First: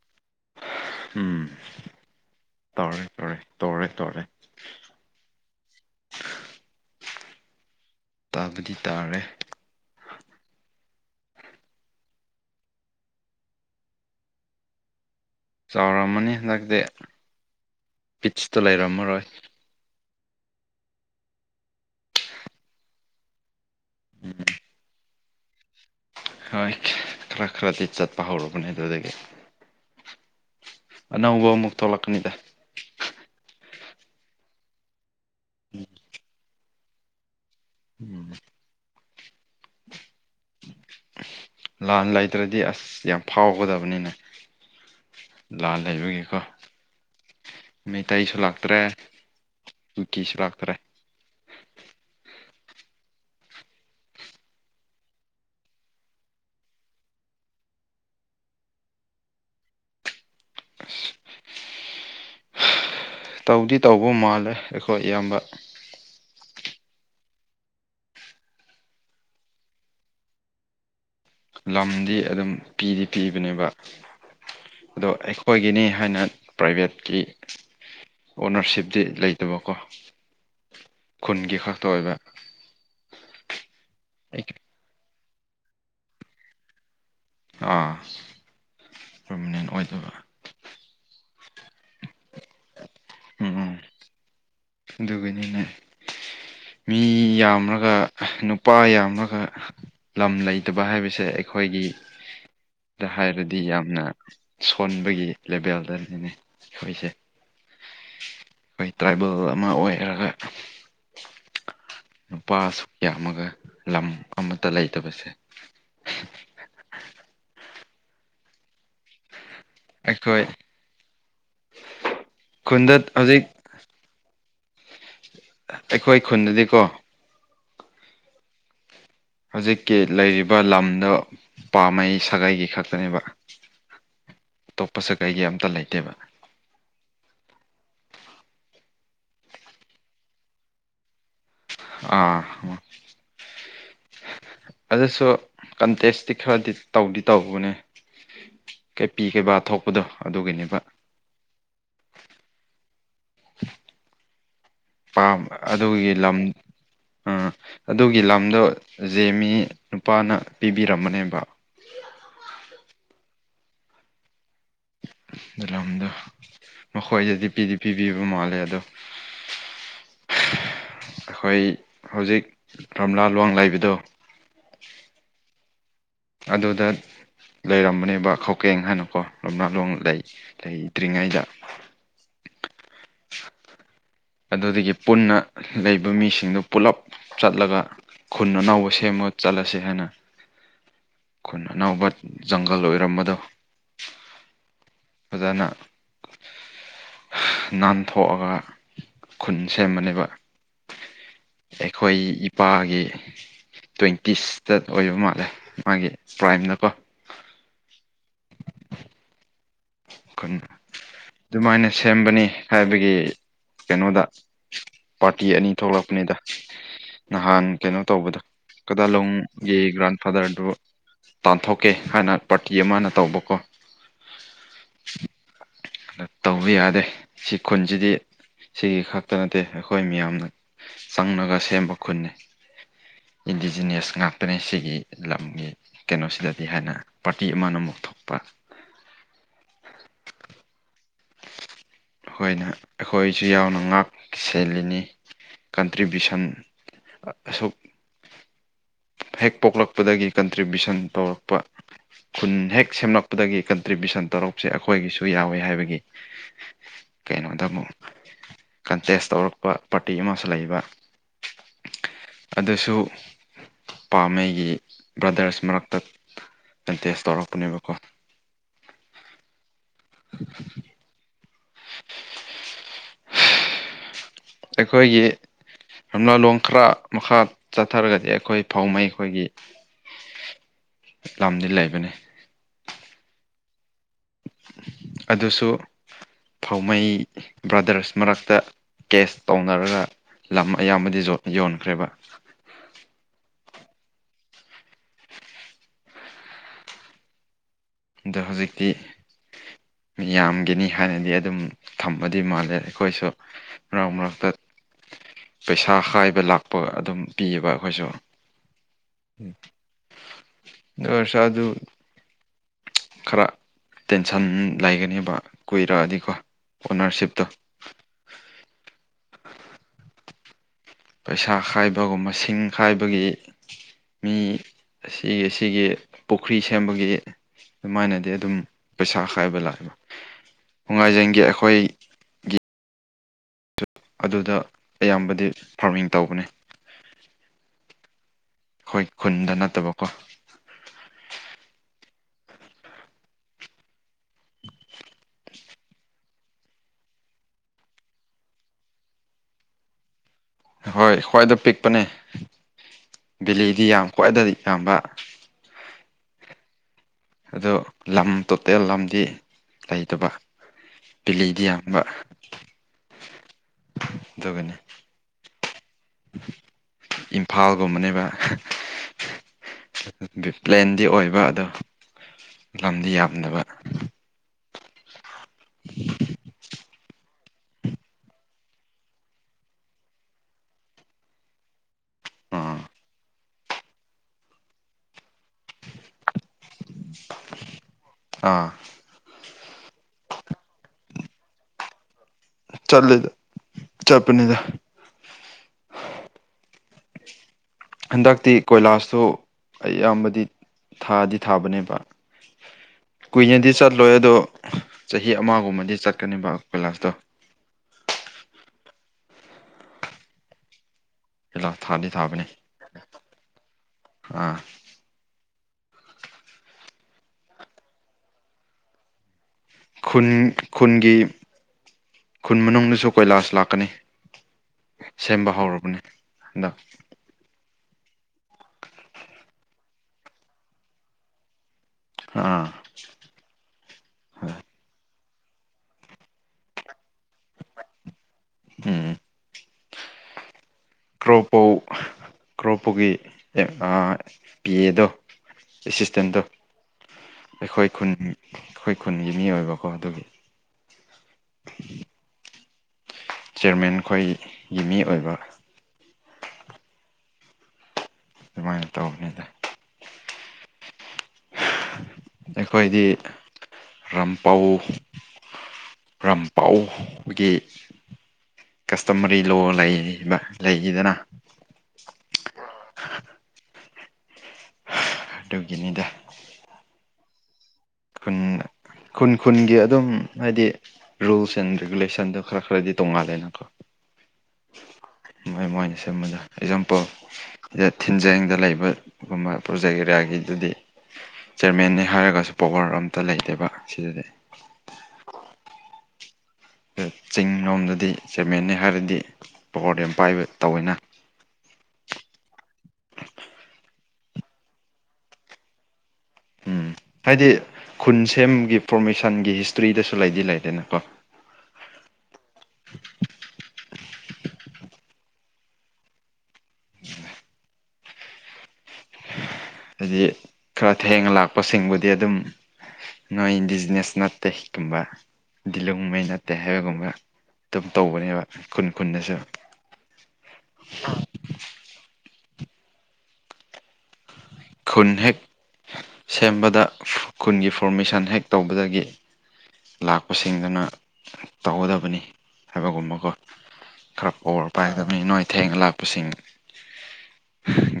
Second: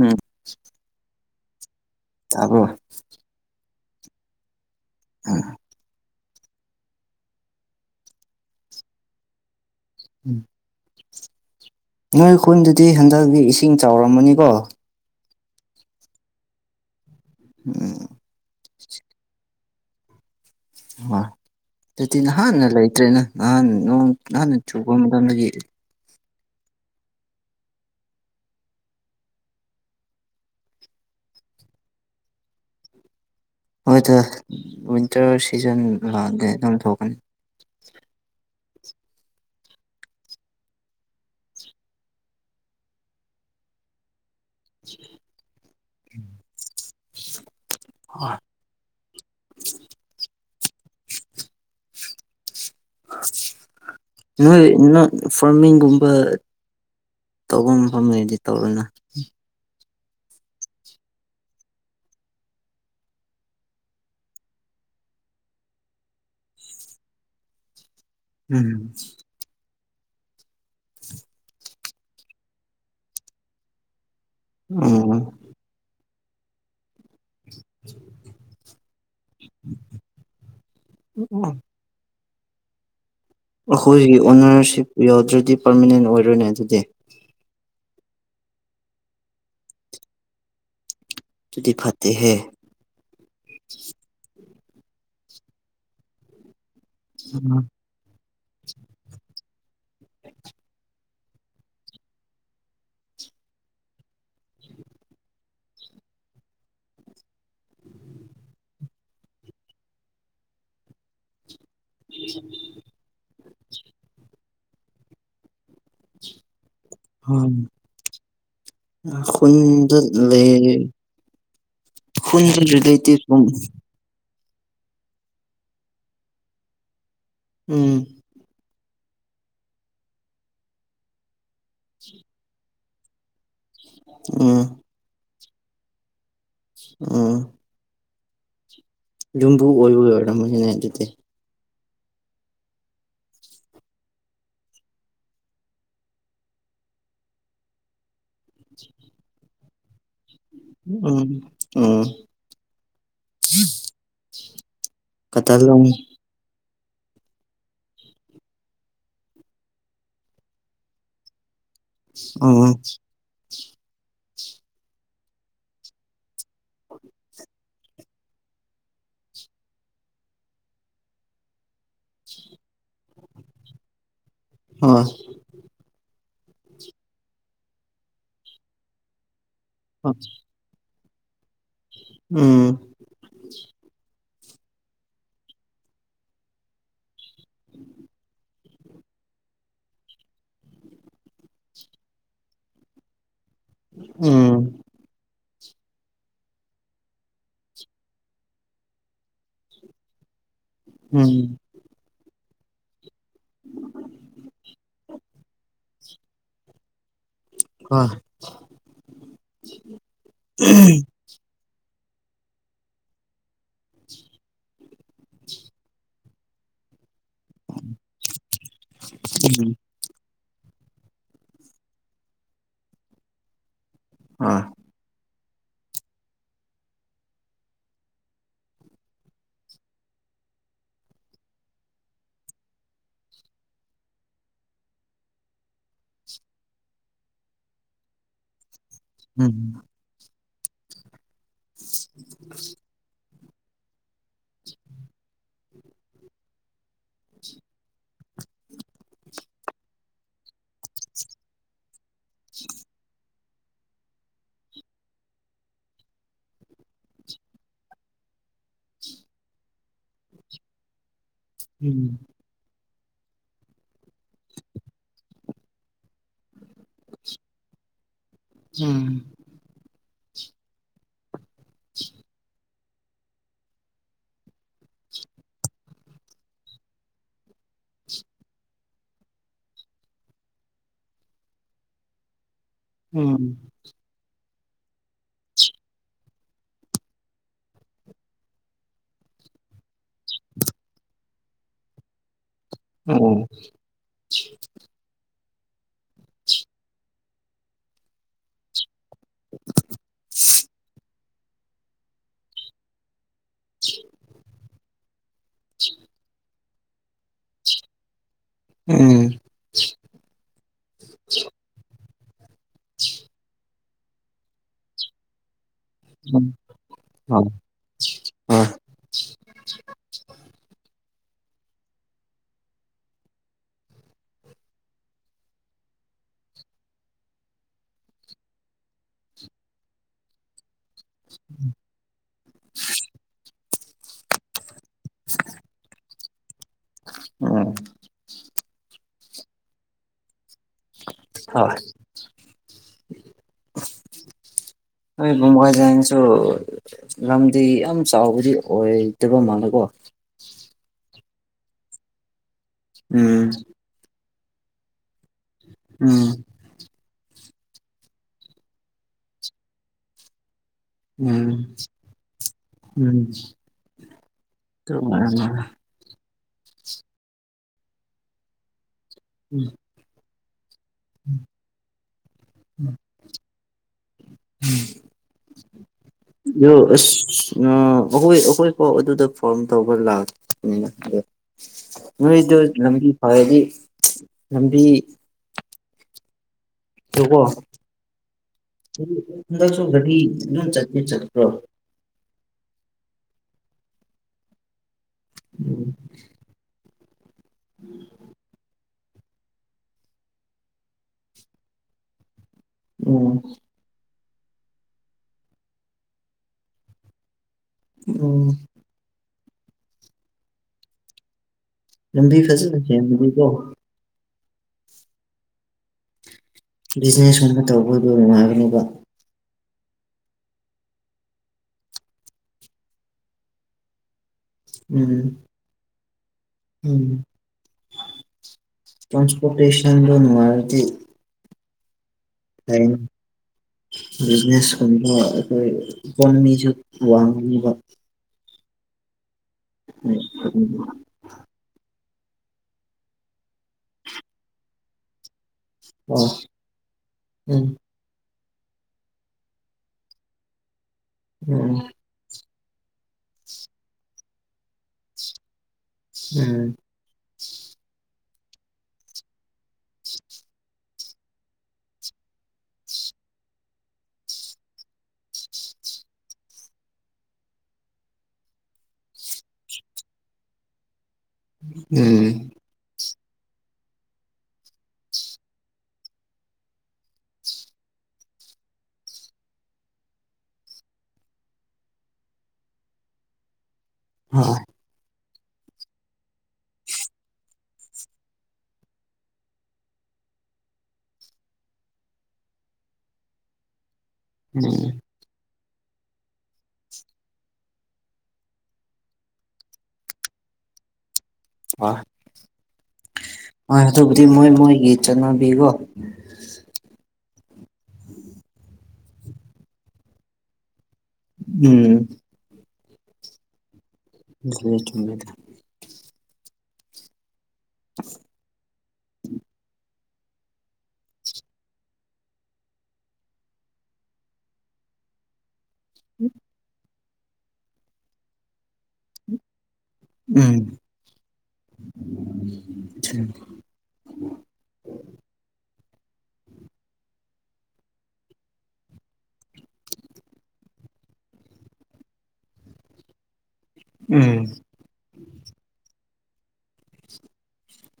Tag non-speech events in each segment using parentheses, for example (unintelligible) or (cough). ꯎꯝ ꯎꯝ ꯇꯥꯕ꯭ꯔꯣ ꯇꯧꯔꯦ ꯇꯧꯔꯦ ꯇꯧꯔꯦ ꯇꯧꯔꯦ (unintelligible) ꯇꯥꯕꯗꯤ ꯇꯥꯔꯦ (unintelligible) ꯅꯣꯏ ꯈꯨꯜꯗꯨꯗꯤ ꯍꯟꯗꯛꯇꯤ ꯏꯁꯤꯡ ꯆꯥꯎꯔꯝꯃꯅꯤꯀꯣ ꯆꯥꯎꯔꯝꯃꯅꯤ ꯍꯟꯗꯛꯇꯤ (unintelligible) ꯄꯤꯠꯁꯇꯣ ꯂꯩꯔꯝꯃꯔꯣꯏ ꯑꯗꯨꯗꯤ ꯅꯍꯥꯟꯅ ꯂꯩꯇ꯭ꯔꯦꯅ ꯅꯍꯥꯟ ꯅꯣꯡ ꯎꯝ ꯅꯍꯥꯟ ꯆꯨꯕ (unintelligible) ꯍꯣꯏ ꯈꯔ ꯈꯔꯗꯤ ꯆꯠꯄ ꯍꯧꯔꯨꯕꯅꯦ ꯑꯗꯨꯗꯒꯤ ꯑꯅꯧꯕ ꯑꯃꯨꯛ ꯊꯣꯛꯂꯛꯀꯅꯤꯗ ꯍꯣꯏꯗ ꯋꯤꯟꯇꯔ ꯁꯤꯖꯟ ꯂꯥꯛꯗ ꯑꯗꯨꯝ ꯊꯣꯛꯀꯅꯤ (unintelligible) ꯂꯥꯟ ꯂꯩꯇ꯭ꯔꯗꯤ ꯑꯁ ꯌꯥꯝ ꯐꯥꯎꯒꯗꯕꯅꯤꯅꯦ ꯂꯥꯜ ꯂꯩꯕꯒꯤꯀꯣ ꯃꯩꯇꯩꯁꯨ ꯂꯥꯛꯇ꯭ꯔꯦ ꯀꯨꯀꯤꯁꯨ ꯂꯥꯛꯇꯔꯦ (unintelligible) ꯅꯣꯏ ꯅꯪ ꯐꯔꯃꯤꯡꯒꯨꯝꯕ ꯇꯧꯕ ꯃꯐꯝ ꯂꯩꯗꯤ ꯇꯧꯔꯦꯅ (unintelligible) ꯇꯧꯗꯤ ꯇꯧꯕ ꯃꯥꯜꯂꯦ ꯑꯩꯈꯣꯏ ꯏꯌꯥꯝꯕ ꯎꯝ ꯂꯝꯗꯤ ꯑꯗꯨꯝ ꯄꯤꯗꯤ ꯄꯤꯕꯅꯦꯕ ꯑꯗꯣ ꯎꯝ ꯑꯩꯈꯣꯏꯒꯤꯅꯤ ꯍꯥꯏꯅ ꯄ꯭ꯔꯥꯏꯕꯦꯠꯀꯤ ꯑꯣꯅꯔꯁꯤꯞꯇꯤ ꯂꯩꯇꯕꯀꯣ ꯈꯨꯟꯒꯤ ꯈꯛ ꯊ ꯑꯣꯏꯕ ꯑꯩꯈꯣꯏꯒꯤ ꯑꯣꯅꯔꯁꯤꯞ ꯌꯥꯎꯗ꯭ꯔꯗꯤ ꯄꯥꯔꯃꯅꯦꯟ ꯑꯣꯏꯔꯣꯏꯅꯦ ꯑꯗꯨꯗꯤ ꯑꯥ ꯄꯔꯃꯤꯅꯦꯟ ꯑꯣꯏꯗꯣꯏꯕ ꯑꯗꯨꯗꯤ ꯐꯠꯇꯦꯍꯦ ꯎꯝꯑꯗꯨꯒꯤꯅꯤꯅꯦ ꯃꯤ ꯌꯥꯝꯂꯒ ꯅꯨꯞ ꯅꯨꯄꯥ ꯌꯥꯝꯃꯒ ꯂꯝ ꯂꯩꯇꯕ ꯍꯥꯏꯕꯁꯦ ꯑꯩꯈꯣꯏꯒꯤ ꯗ ꯍꯥꯏꯔꯗꯤ ꯌꯥꯝꯅ ꯁꯣꯟꯕꯒꯤ ꯂꯦꯕꯦꯜꯗꯅꯤꯅꯦ ꯑꯩꯈꯣꯏꯁꯦ ꯑꯩꯈꯣꯏ ꯇ꯭ꯔꯥꯏꯕꯦꯜ ꯑꯃ ꯑꯣꯏꯔꯒ ꯅꯨꯄꯥꯁꯨ ꯌꯥꯝꯃꯒ ꯂꯝ ꯑꯃꯠꯇ ꯂꯩꯇꯕꯁꯦ ꯍꯣꯏ ꯈꯨꯟꯗ ꯑꯩꯈꯣꯏ ꯂꯩꯔꯦ ꯈꯨꯟꯗ ꯂꯩꯕꯩꯗꯤ ꯁꯨꯝ ꯑꯩꯈꯣꯏ ꯈꯨꯟꯗꯗꯤꯀꯣ ꯎꯝ ꯍꯧꯖꯤꯛꯀꯤ ꯂꯩꯔꯤꯕ ꯂꯝꯗꯣ ꯄꯥꯝꯕꯩ ꯁꯥꯒꯩꯒꯤ ꯈꯛꯇꯅꯦꯕ ꯎꯝ ꯑꯇꯣꯞꯄꯁꯨ ꯀꯩꯒꯤ ꯑꯝꯇ ꯂꯩꯇꯦꯕ ꯑꯣ ꯌꯨꯝꯕꯨ ꯑꯣꯏꯕ ꯑꯣꯏꯔꯝ ꯃꯣꯏꯁꯤꯅꯦ ꯑꯗꯨꯗꯤ ꯑꯥ ꯑꯗꯨꯁꯨ ꯀꯟꯇꯦꯁꯇꯤ ꯈꯔꯗꯤ ꯇꯧꯗꯤ ꯇꯧꯕꯅꯦ ꯀꯩꯄꯤ ꯀꯩꯕꯥ ꯊꯣꯛꯄꯗꯣ ꯑꯗꯨꯒꯤꯅꯦꯕ ꯎꯝ ꯎꯝ ꯄꯥꯝꯕ ꯀꯇꯂꯣꯡ ꯑꯗꯨꯒꯤ ꯂꯝ ꯑꯥ ꯑꯗꯨꯒꯤ ꯂꯝꯗꯣ ꯖꯦꯃꯤ ꯅꯨꯄꯥꯅ ꯄꯤꯕꯤꯔꯝꯕꯅꯦꯕ ꯑꫭ ꯂꯝꯗꯣ ꯃꯈꯣꯏꯗꯗꯤ ꯄꯤꯗꯤ ꯄꯤꯕꯤꯕ ꯃꯥꯜꯂꯦ ꯑꯗꯣ ꯑꯩꯈꯣꯏ ꯍꯧꯖꯤꯛ ꯔꯝꯂꯥ ꯔꫭꯡ ꯂꯩꯕꯗꯣ ꯍꯣꯏ ꯑꯗꯨꯗ ꯂꯩꯔꯝꯕꯅꯦꯕ ꯀꯀꯦꯡ ꯍꯥꯏꯅꯀꯣ ꯔꯅꯥꯂꯣꯡ ꯂꯩ ꯂꯩꯇ꯭ꯔꯤꯉꯩꯗ ꯎꯝ ꯑꯗꯨꯗꯒꯤ ꯄꯨꯟꯅ ꯂꯩꯕ ꯃꯤꯁꯤꯡꯗꯨ ꯄꯨꯂꯞ ꯆꯠꯂꯒ ꯈꯨꯟ ꯑꯅꯧꯕ ꯁꯦꯝꯃ ꯆꯠꯂꯁꯤ ꯍꯥꯏꯅ ꯈꯨꯟ ꯑꯅꯧꯕ ꯖꯪꯒꯜ ꯑꯣꯏꯔꯝꯕꯗꯣ ꯎꯝ ꯑꯣꯖꯥꯅ ꯅꯥꯟꯊꯣꯛꯑꯒ ꯈꯨꯟ ꯁꯦꯝꯕꯅꯦꯕ ꯎꯝ ꯑꯩꯈꯣꯏ ꯏꯄꯥꯒꯤ ꯇ꯭ꯋꯦꯟꯇꯤꯁꯇ ꯑꯣꯏꯕ ꯃꯥꯜꯂꯦ ꯃꯥꯒꯤ ꯄ꯭ꯔꯥꯏꯝꯅꯀꯣ ꯍꯣꯏ ꯑꯗꯨꯃꯥꯏꯅ ꯁꯦꯝꯕꯅꯤ ꯍꯥꯏꯕꯒꯤ ꯀꯩꯅꯣꯗ ꯄꯥꯔꯇꯤ ꯑꯅꯤ ꯊꯣꯛꯂꯛꯄꯅꯤꯗ ꯅꯍꯥꯟ ꯀꯩꯅꯣ ꯇꯧꯕꯗ ꯎꯝ ꯎꯝ ꯀꯗꯥꯂꯣꯡꯒꯤ ꯒ꯭ꯔꯥꯟ ꯐꯥꯗꯔꯗꯨ ꯇꯥꯟꯊꯣꯛꯀꯦ ꯍꯥꯏꯅ ꯄꯥꯔꯇꯤ ꯑꯃꯅ ꯇꯧꯕꯀꯣ ꯑꯥ ꯑꯗ ꯇꯧꯕ ꯌꯥꯗꯦ ꯁꯤ ꯈꯨꯟꯁꯤꯗꯤ ꯁꯤꯒꯤ ꯈꯛꯇ ꯅꯠꯇꯦ ꯑꯩꯈꯣꯏ ꯃꯤꯌꯥꯝꯅ ꯆꯪꯉꯒ ꯁꯦꯝꯕ ꯈꯨꯟꯅꯤ ꯏꯟꯗꯤꯖꯤꯅ꯭ꯌꯁ ꯉꯥꯛꯇꯅꯦ ꯁꯤꯒꯤ ꯂꯝꯒꯤ ꯀꯩꯅꯣꯁꯤꯜꯂꯅꯤ ꯍꯥꯏꯅ ꯄꯥꯔꯇꯤ ꯑꯃꯅ ꯑꯃꯨꯛ ꯊꯣꯛꯄ ꯎꯝ ꯎ ꯑꯩꯈꯣꯏꯅ ꯑꯩꯈꯣꯏꯁꯨ ꯌꯥꯎꯅ ꯉꯥꯛ ꯁꯦꯜꯂꯤꯅꯤ ꯀꯟꯇ꯭ꯔꯤꯕ꯭ꯌꯨꯁꯟ ꯑꯁꯨꯛ ꯍꯦꯛ ꯄꯣꯛꯂꯛꯄꯗꯒꯤ ꯀꯟꯇ꯭ꯔꯤꯕ꯭ꯌꯨꯁꯟ ꯇꯧꯔꯛꯄ ꯈꯨꯟ ꯍꯦꯛ ꯁꯦꯝꯂꯛꯄꯗꯒꯤ ꯀꯟꯇ꯭ꯔꯤꯕ꯭ꯌꯨꯁꯟ ꯇꯧꯔꯛꯁꯦ ꯑꯩꯈꯣꯏꯒꯤꯁꯨ ꯌꯥꯎꯋꯦ ꯍꯥꯏꯕꯒꯤ ꯀꯩꯅꯣꯗ ꯑꯃꯨꯛ ꯀꯟꯇꯦꯁ ꯇꯧꯔꯛꯄ ꯄꯥꯔꯇꯤ ꯑꯃꯁꯨ ꯂꯩꯕ ꯎꯝ ꯑꯗꯨꯁꯨ ꯄꯥꯝꯝꯕꯩꯒꯤ ꯕ꯭ꯔꯗꯔꯁ ꯃꯔꯛꯇ ꯀꯟꯇꯦꯁ ꯇꯧꯔꯛꯄꯅꯦꯕꯀꯣ ꯎꯝ (unintelligible) (unintelligible) ꯑꯩꯈꯣꯏꯒꯤ ꯂꯝꯝꯅꯥꯥꯂꯣꯡ ꯈꯔ ꯃꯈꯥ ꯆꯠꯊꯔꯒꯗꯤ ꯑꯩꯈꯣꯏ ꯐꯧ ꯃꯩ ꯑꯩꯈꯣꯏꯒꯤ ꯂꯝꯗꯤ ꯂꯩꯕꯅꯤ ꯎꯝ ꯑꯗꯨꯁꯨ ꯐꯧꯃꯩ ꯕ꯭ꯔꯥꯗꯔꯁ ꯃꯔꯛꯇ ꯀꯦꯁ ꯇꯧꯅꯔꯒ ꯂꯝ ꯑꯌꯥꯝꯕꯗꯤ ꯌꯣꯟꯈ꯭ꯔꯦꯕ ꯑ ꯑꯣ ꯑꯗꯣ ꯍꯧꯖꯤꯛꯇꯤ ꯃꯤꯌꯥꯝꯒꯤꯅꯤ ꯍꯥꯟꯅꯗꯤ ꯑꯗꯨꯝ ꯊꯃꯗꯤ ꯃꯥꯜꯂꯦ ꯑꯩꯈꯣꯏꯁꯨ ꯃꯔꯛ ꯃꯔꯛꯇ ꯄꯩꯁꯥ ꯀꯥꯏꯕ ꯂꯥꯛꯄ ꯑꯗꯨꯝ ꯄꯤꯌꯦꯕ ꯑꯩꯈꯣꯏꯁꯨ ꯎꯝ ꯑ ꯁꯥ ꯑꯗꯨ ꯈꯔ ꯇꯦꯟꯁꯟ ꯂꯩꯒꯅꯦꯕ ꯀꯨꯏꯔꯛꯑꯗꯤꯀꯣ ꯑꯣꯅꯔꯁꯤꯞꯇꯣ ꯄꯩꯁꯥ ꯈꯥꯏꯕꯒꯨꯝꯕ ꯃꯁꯤꯡ ꯈꯥꯏꯕꯒꯤ ꯃꯤ ꯑꯁꯤꯒꯤ ꯑꯁꯤꯒꯤ ꯄꯨꯈ꯭ꯔꯤ ꯁꯦꯝꯕꯒꯤ ꯑꯗꯨꯃꯥꯏꯅꯗꯤ ꯑꯗꯨꯝ ꯄꯩꯁꯥ ꯀꯥꯏꯕ ꯂꯥꯛꯑꯦꯕ ꯅꯨꯡꯉꯥꯏꯖꯤꯡꯒꯤ ꯑꯩꯈꯣꯏ (unintelligible) ꯑꯗꯨꯗ ꯑꯌꯥꯝꯕꯗꯤ ꯐꯥꯔꯃꯤꯡ ꯇꯧꯕꯅꯤ ꯎꯝ ꯑꯩꯈꯣꯏ ꯈꯨꯟꯗ ꯅꯠꯇꯕꯀꯣ ꯍꯣꯏ ꯑꯩꯣꯏ ꯝꯒ ꯆꯅꯤꯁꯨ ꯂꯝꯗꯤ ꯌꯥꯝ ꯆꯥꯎꯕꯗꯤ ꯑꯣꯏꯗꯕ ꯃꯥꯜꯂꯀꯣ ꯍꯣꯏ ꯈ꯭ꯋꯥꯏꯗ ꯄꯤꯛꯄꯅꯦ ꯎꯝ ꯕꯦꯜꯂꯤꯗꯤ ꯌꯥꯝ ꯈ꯭ꯋꯥꯏꯗ ꯌꯥꯝꯕ ꯎꯝ ꯑꯗꯣ ꯂꯝ ꯇꯣꯇꯦꯜ ꯂꯝꯗꯤ ꯂꯩꯇꯕ ꯎꯝ ꯕꯦꯂꯤꯗꯤ ꯌꯥꯝꯕ ꯎꯝ ꯑꯗꯨꯒꯅꯤ ꯏꯝꯐꯥꯜꯒꯨꯝꯕꯅꯦꯕ ꯎꯝ ꯄ꯭ꯂꯦꯟꯗꯤ ꯑꯣꯏꯕ ꯑꯗꯣ ꯂꯝꯗꯤ ꯌꯥꯝꯗꯕ ꯌ ꯎ ꯑꯩꯈꯣꯏ ꯑꯩꯈꯣꯏ ꯄꯥꯎ ꯑꯗꯨꯗ ꯐꯥꯝ ꯇꯧꯕ ꯂꯥꯛꯅꯤꯅ ꯃꯣꯏꯗ ꯑꯥ ꯂꯝꯕꯤ ꯐꯔꯗꯤ ꯂꯝꯕꯤ ꯑꯗꯨꯀꯣ ꯑꯥ ꯍꯟꯗꯛꯁꯨ ꯗꯤ ꯑꯗꯨꯝ ꯆꯠꯀꯦ ꯆꯠꯄ꯭ꯔꯣ ꯆꯠꯂꯗ ꯆꯄꯅꯤꯗ ꯎꯝ ꯍꯟꯗꯛꯇꯤ ꯀꯣꯏꯂꯥꯁꯁꯨ ꯑꯩꯌꯥꯝꯕꯗꯤ ꯊꯥꯗꯤ ꯊꯥꯕꯅꯦꯕ ꯎꯝ ꯀꯨꯏꯅꯗꯤ ꯆꯠꯂꯣꯏ ꯑꯗꯣ ꯆꯍꯤ ꯑꯃꯒꯨꯝꯕꯗꯤ ꯆꯠꯀꯅꯦꯕ ꯄꯣꯏꯂꯥꯁꯇꯣ ꯎꯝ ꯀꯣꯏꯂꯥꯁ ꯊꯥꯗꯤ ꯂꯝꯕꯤ ꯊꯥꯕꯅꯦ ꯐꯖꯅꯁꯦ ꯂꯝꯕꯤꯗꯣ? ꯑꯥ ꯕꯤꯖꯤꯅꯦꯁꯀꯨꯝꯕ ꯇꯧꯕꯗꯣ ꯅꯨꯡꯉꯥꯏꯕꯅꯦꯕ꯫ ꯈꯨꯟ ꯈꯨꯟꯒꯤ ꯈꯨꯟ ꯃꯅꯨꯡꯗꯁꯨ ꯀꯣꯏꯂꯥꯁ ꯂꯥꯛꯀꯅꯤ꯫ ꯁꯦꯝꯕ ꯍꯧꯔꯕꯅꯦ ꯑꯟꯗꯥꯛ꯫ ꯎ ꯇ꯭ꯔꯥꯟꯁꯄꯣꯇꯦꯁꯟ ꯂꯅꯅꯨꯡꯉꯗꯤ ꯍꯥꯥ ꯅꯦ ꯑꯩꯈꯣꯏ ꯏꯀꯣꯅꯃꯤ ꯋꯥꯡ ꯍꯝ (unintelligible) ꯀ꯭ꯔꯣꯞꯄꯣ ꯀ꯭ꯔꯣꯞꯄꯨꯒꯤ ꯄꯤ ꯑꯦꯗꯣ ꯎꯝ ꯑꯦꯁꯤꯁꯇꯦꯟꯗꯣ ꯑꯩꯈꯣꯏ ꯈꯨꯟ ꯑꯩꯈꯣꯏ ꯈꯨꯟꯒꯤ ꯃꯤ ꯑꯣꯏꯕꯀꯣ ꯑꯗꯨꯒꯤ꯫ ꯎꯝ ꯆꯤꯔꯃꯦꯟ ꯑꯩꯈꯣꯏꯒꯤ ꯃꯤ ꯑꯣꯏꯕ ꯎꯝ ꯑꯗꯨꯃꯥꯏꯅ ꯇꯧꯕꯅꯤꯗ ꯑꯩꯈꯣꯏꯗꯤ ꯔꯝꯄꯧ꯫ ꯄ꯭ꯔꯝ ꯄꯥꯎꯒꯤ ꯀꯁꯇꯃꯔꯤ ꯂꯣ ꯂꯩꯔꯤꯕ ꯂꯩꯔꯤꯗꯅ ꯎꯝ ꯑꯗꯨꯒꯤꯅꯤꯗ ꯈꯨꯟ ꯈꯨꯟ ꯈꯨꯟꯒꯤ ꯑꯗꯨꯝ ꯍꯥꯏꯗꯤ ꯔꯨꯜꯁ ꯑꯦꯟ ꯔꯤꯒꯨꯂꯦꯁꯟꯗꯣ ꯈꯔ ꯈꯔꯗꯤ ꯇꯣꯡꯉꯥꯜꯂꯦꯅꯀꯣ꯫ ꯍꯣꯏ ꯃꯣꯏ ꯃꯣꯏꯅ ꯁꯦꯝꯕꯗ ꯑꯦꯛꯖꯥꯝꯄꯜ ꯁꯤꯗ ꯊꯤꯟꯖꯦꯡꯗ ꯂꯩꯕ ꯨꯝꯕ ꯄ꯭ꯔꯣꯖꯦꯛ ꯑꯦꯔꯤꯌꯥꯒꯤꯗꯨꯗꯤ ꯆꯤꯌꯔꯃꯦꯟꯟꯅꯅꯤ ꯍꯥꯏꯔꯒꯁꯨ ꯄꯋꯥꯔ ꯑꯃꯝꯇ ꯂꯩꯇꯦꯕ ꯁꯤꯗꯗꯤ ꯎꯝ ꯆꯤꯡ ꯂꯣꯝꯗꯗꯤ ꯁꯦꯃꯦꯅꯤ ꯍꯥꯏꯔꯗꯤ ꯄꯀꯣꯔꯗ ꯌꯥꯝ ꯄꯥꯏꯕ ꯇꯧꯋꯦꯅ (unintelligible) (inaudible) ꯍꯣꯏ ꯑꯗꯨꯕꯨꯗꯤ ꯃꯣꯏ ꯃꯣꯏꯒꯤꯠ ꯆꯠꯅꯕꯤꯀꯣ ꯎꯝ ꯍꯥꯏꯗꯤ ꯈꯨꯟ ꯁꯦꯝꯒꯤ ꯐꯣꯔꯃꯦꯁꯟꯒꯤ ꯍꯤꯁꯇ꯭ꯔꯤꯗꯁꯨ ꯂꯩꯗꯤ ꯂꯩꯔꯦꯅꯀꯣ ꯎꯝ (unintelligible) (unintelligible) (inaudible) ꯍꯥꯏꯗꯤ ꯈꯔ ꯊꯦꯡꯅ ꯂꯥꯛꯄꯁꯤꯡꯕꯨꯗꯤ ꯑꯗꯨꯝ ꯅꯣꯏ ꯕꯤꯖꯤꯅꯦꯁ ꯅꯠꯇ ꯀꯨꯝꯕ ꯗꯤꯂꯨꯡꯉꯩ ꯅꯠꯇꯦ ꯍꯥꯏꯕꯒꯨꯝꯕ ꯑꯗꯨꯝ ꯇꯧꯕꯅꯦꯕ ꯈꯨꯟ ꯈꯨꯟꯗꯁꯨ ꯎꯝ ꯈꯨꯟ ꯍꯦꯛ ꯁꯦꯝꯕꯗ ꯈꯨꯟꯒꯤ ꯐꯣꯔꯃꯦꯁꯟ ꯍꯦꯛ ꯇꯧꯕꯗꯒꯤ꯫ ꯂꯥꯛꯄꯁꯤꯡꯗꯨꯅ ꯇꯧꯒꯗꯕꯅꯤ ꯍꯥꯏꯕꯒꯨꯝꯕꯀꯣ ꯈꯔ ꯄꯔ ꯄꯥꯏꯗꯕꯅꯤ ꯅꯣꯏ ꯊꯦꯡꯅ ꯂꯥꯛꯄꯁꯤꯡ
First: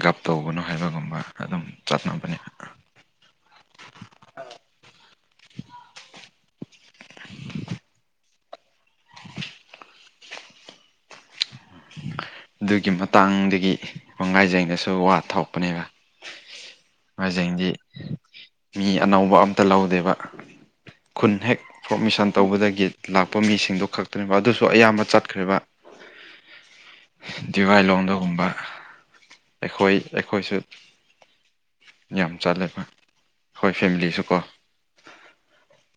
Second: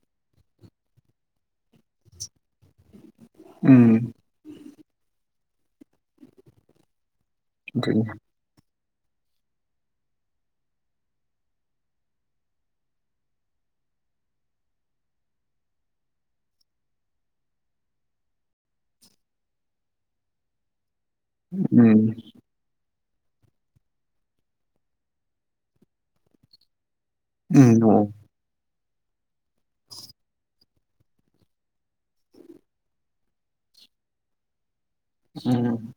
ꯒꯞ ꯇꯧꯕꯅꯣ ꯍꯥꯏꯕꯒꯨꯝꯕ ꯑꯗꯨꯝ ꯆꯠꯅꯕꯅꯦꯕ꯫ ꯎꯝ (inaudible) (unintelligible) ꯑꯗꯨꯒꯤ ꯃꯇꯥꯡꯗꯒꯤ (unintelligible) ꯒꯥꯏꯖꯩꯒꯁꯨ ꯋꯥ ꯊꯣꯛꯄꯅꯦꯕ (unintelligible) ꯃꯤ ꯑꯅꯧꯕ ꯑꯝꯇ ꯂꯧꯗꯦꯕ ꯈꯨꯟ ꯍꯦꯛ ꯎꯝ ꯄꯣꯔꯃꯤꯁꯟ ꯇꯧꯕꯗꯒꯤ ꯂꯥꯛꯄ ꯃꯤꯁꯤꯡꯗꯨ ꯈꯛꯇꯅꯦꯕ ꯑꯗꯨꯁꯨ ꯑꯌꯥꯝꯕ ꯆꯠꯈ꯭ꯔꯦꯕ ꯎꯝ ꯑꯣ ꯗꯤꯋꯥꯏꯂꯣꯡꯝꯗꯒꯨꯝꯕ ꯑꯩꯈꯣꯏ ꯑꯩꯈꯣꯏꯁꯨ ꯌꯥꯝ ꯆꯠꯂꯦꯕ ꯑꯩꯈꯣꯏ ꯐꯦꯃꯤꯂꯤꯁꯨꯀꯣ ꯎꯝ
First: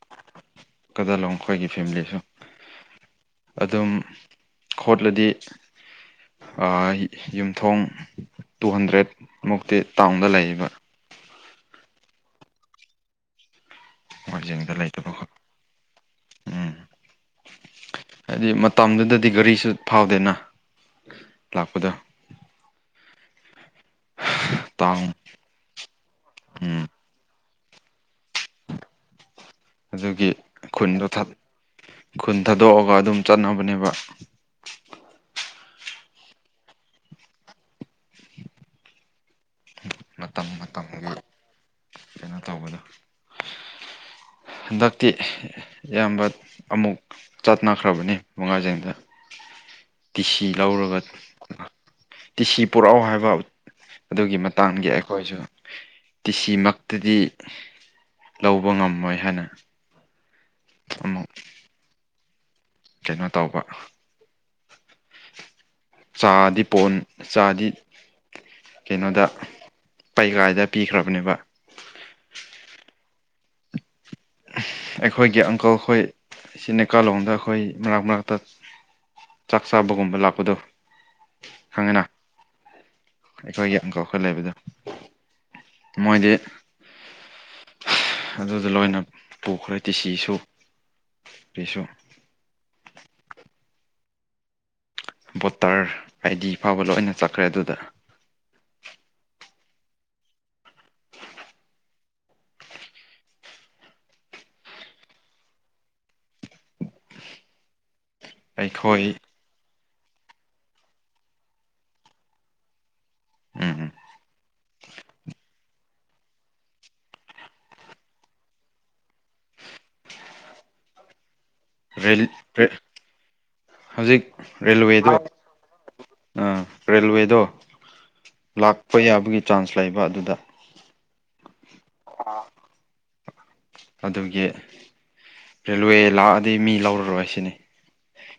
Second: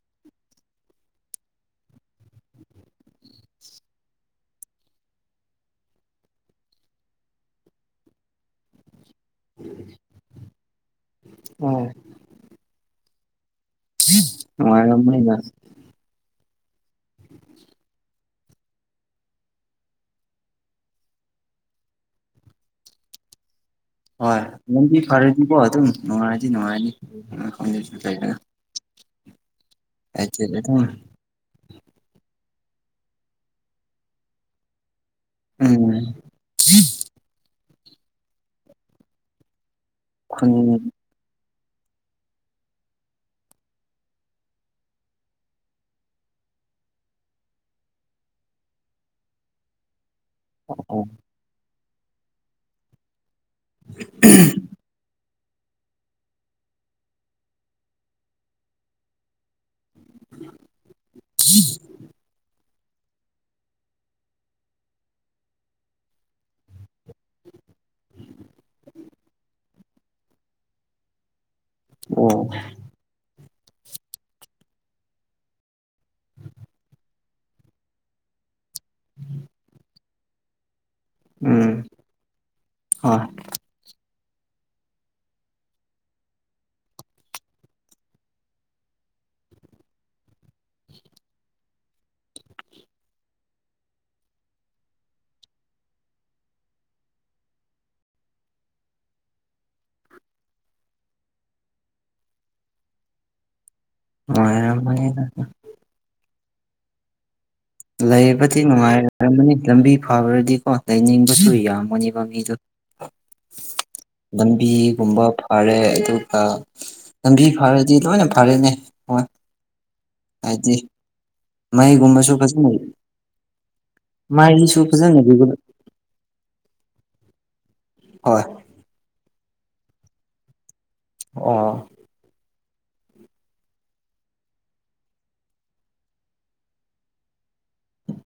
ꯀꯗꯂꯣꯡ ꯈꯣꯏꯒꯤ ꯐꯦꯃꯤꯂꯤꯁꯨ ꯑꯗꯨꯝ ꯈꯣꯠꯂꯗꯤ ꯑ ꯌꯨꯝꯊꯣꯡ ꯇꯨ ꯍꯟꯗ꯭ꯔꯦꯠ ꯃꯨꯛꯇꯤ ꯇꯥꯎꯟꯗ ꯂꯩꯌꯦꯕ ꯑ (unintelligible) ꯋꯥꯔꯖꯤꯡꯗ ꯂꯩꯇꯕꯀꯣ ꯅꯨꯡꯉꯥꯏꯔꯝꯅꯤꯗ ꯎꯝ ꯍꯥꯏꯗꯤ ꯃꯇꯝꯗꯨꯗꯗꯤ ꯒꯥꯔꯤꯁꯨ ꯐꯥꯎꯗꯦꯅ ꯂꯥꯛꯄꯗꯣ ꯍꯣꯏ ꯂꯝꯕꯤ ꯇꯥꯎꯟ ꯐꯔꯗꯤꯀꯣ ꯑꯗꯨꯝ ꯅꯨꯡꯉꯥꯏꯔꯗꯤ ꯎꯝ ꯅꯨꯡꯉꯥꯏꯔꯅꯤ (unintelligible) ꯑꯗꯨꯒꯤ ꯑꯗꯨꯝ ꯈꯨꯟꯗꯣ ꯈꯨꯟ ꯊꯥꯗꯣꯛꯑꯒ ꯑꯗꯨꯝ ꯆꯠꯅꯕꯅꯦꯕ ꯎꯝ ꯃꯇꯝ ꯈꯨꯟ ꯃꯇꯝꯒꯤ ꯀꯩꯅꯣ ꯇꯧꯕꯗꯣ ꯍꯟꯗꯛꯇꯤ ꯏꯌꯥꯝꯕ ꯑꯃꯨꯛ ꯆꯠꯅꯈ꯭ꯔꯕꯅꯤ ꯃꯉꯥꯏꯖꯤꯡꯗ (inaudible) ꯇꯤꯁꯤ ꯂꯧꯔꯒ ꯑꯣ ꯇꯤꯁꯤ ꯄꯨꯔꯛꯎ ꯍꯥꯏꯕ ꯑꯗꯨꯒꯤ ꯃꯇꯥꯡꯒꯤ ꯑꯩꯈꯣꯏꯖꯨ ꯇꯤꯁꯤꯃꯛꯇꯗꯤ ꯂꯧꯕ ꯉꯝꯃꯣꯏ ꯍꯥꯏꯅ ꯑꯃꯨꯛ (inaudible) ꯀꯩꯅꯣ ꯇꯧꯕ ꯆꯥꯗꯤ ꯄꯣꯟ ꯆꯥꯗꯤ ꯀꯩꯅꯣꯗ ꯄꯩꯒꯥꯏꯗ ꯄꯤꯈ꯭ꯔꯕꯅꯦꯕ ꯑꯣ ꯑꯩꯈꯣꯏꯒꯤ ꯑꯪꯀꯜꯈꯣꯏ ꯁꯤ ꯅꯩꯀꯥꯂꯣꯝꯗ ꯑꯩꯈꯣꯏ ꯃꯔꯛ ꯃꯔꯛꯇ ꯆꯥꯛ ꯆꯥꯕꯒꯨꯝꯕ ꯂꯥꯛꯄꯗꯨ ꯎꯝ ꯈꯪꯉꯦꯅ ꯍꯣꯏ ꯑꯩꯈꯣꯏꯒꯤ ꯑꯪꯀꯜ ꯍꯣꯏ ꯂ ꯩꯕꯗꯣ ꯃꯣꯏꯗꯤ ꯑꯗꯨꯗ ꯂꯣꯏꯅ ꯄꯨꯈ꯭ꯔꯦ ꯇꯤꯁꯤꯁꯨ (unintelligible) (unintelligible) ꯕꯣꯇꯔ ꯑꯥꯏꯗꯤ ꯐꯥꯎꯕ ꯂꯣꯏꯅ ꯆꯠꯈ꯭ꯔꯦ ꯑꯗꯨꯗ (unintelligible) ꯂꯩꯕꯗꯤ ꯑꯩꯈꯣꯏ ꯅꯨꯡꯉꯥꯏꯔꯔꯝꯃꯅꯤ ꯂꯝꯕꯤ ꯐꯕ꯭ꯔꯗꯤꯀꯣ ꯂꯩꯅꯤꯡꯕꯁꯨ ꯌꯥꯝꯃꯅꯦꯕ ꯃꯤꯗꯣ ꯎꯝ (unintelligible) ꯂꯝꯕꯤꯒꯨꯝꯕ ꯐꯔꯦ ꯑꯗꯨ ꯑꯥ ꯂꯝꯕꯤ ꯐꯔꯗꯤ ꯂꯣꯏꯅ ꯐꯔꯦꯅꯦ ꯍꯣꯏ ꯍꯥꯏꯗꯤ ꯃꯩꯒꯨꯝꯕꯁꯨ ꯐꯖꯅ (unintelligible) ꯍꯧꯖꯤꯛ ꯃꯩꯁꯨ ꯔꯦꯜꯋꯦꯗꯨ ꯐꯖꯅ ꯔꯤꯒꯨꯂꯔ ꯑ ꯔꯦꯜꯋꯦꯗꯣ ꯍꯣꯏ ꯂꯥꯛꯄ ꯌꯥꯕꯒꯤ ꯆꯥꯟꯁ ꯂꯩꯕ ꯑꯗꯨꯗ ꯑꯣ (unintelligible) ꯑꯗꯨꯒꯤ ꯔꯦꯜꯋꯦ ꯂꯥꯛꯑꯗꯤ ꯃꯤ ꯂꯧꯔꯔꯣꯏ ꯁꯤꯅꯤ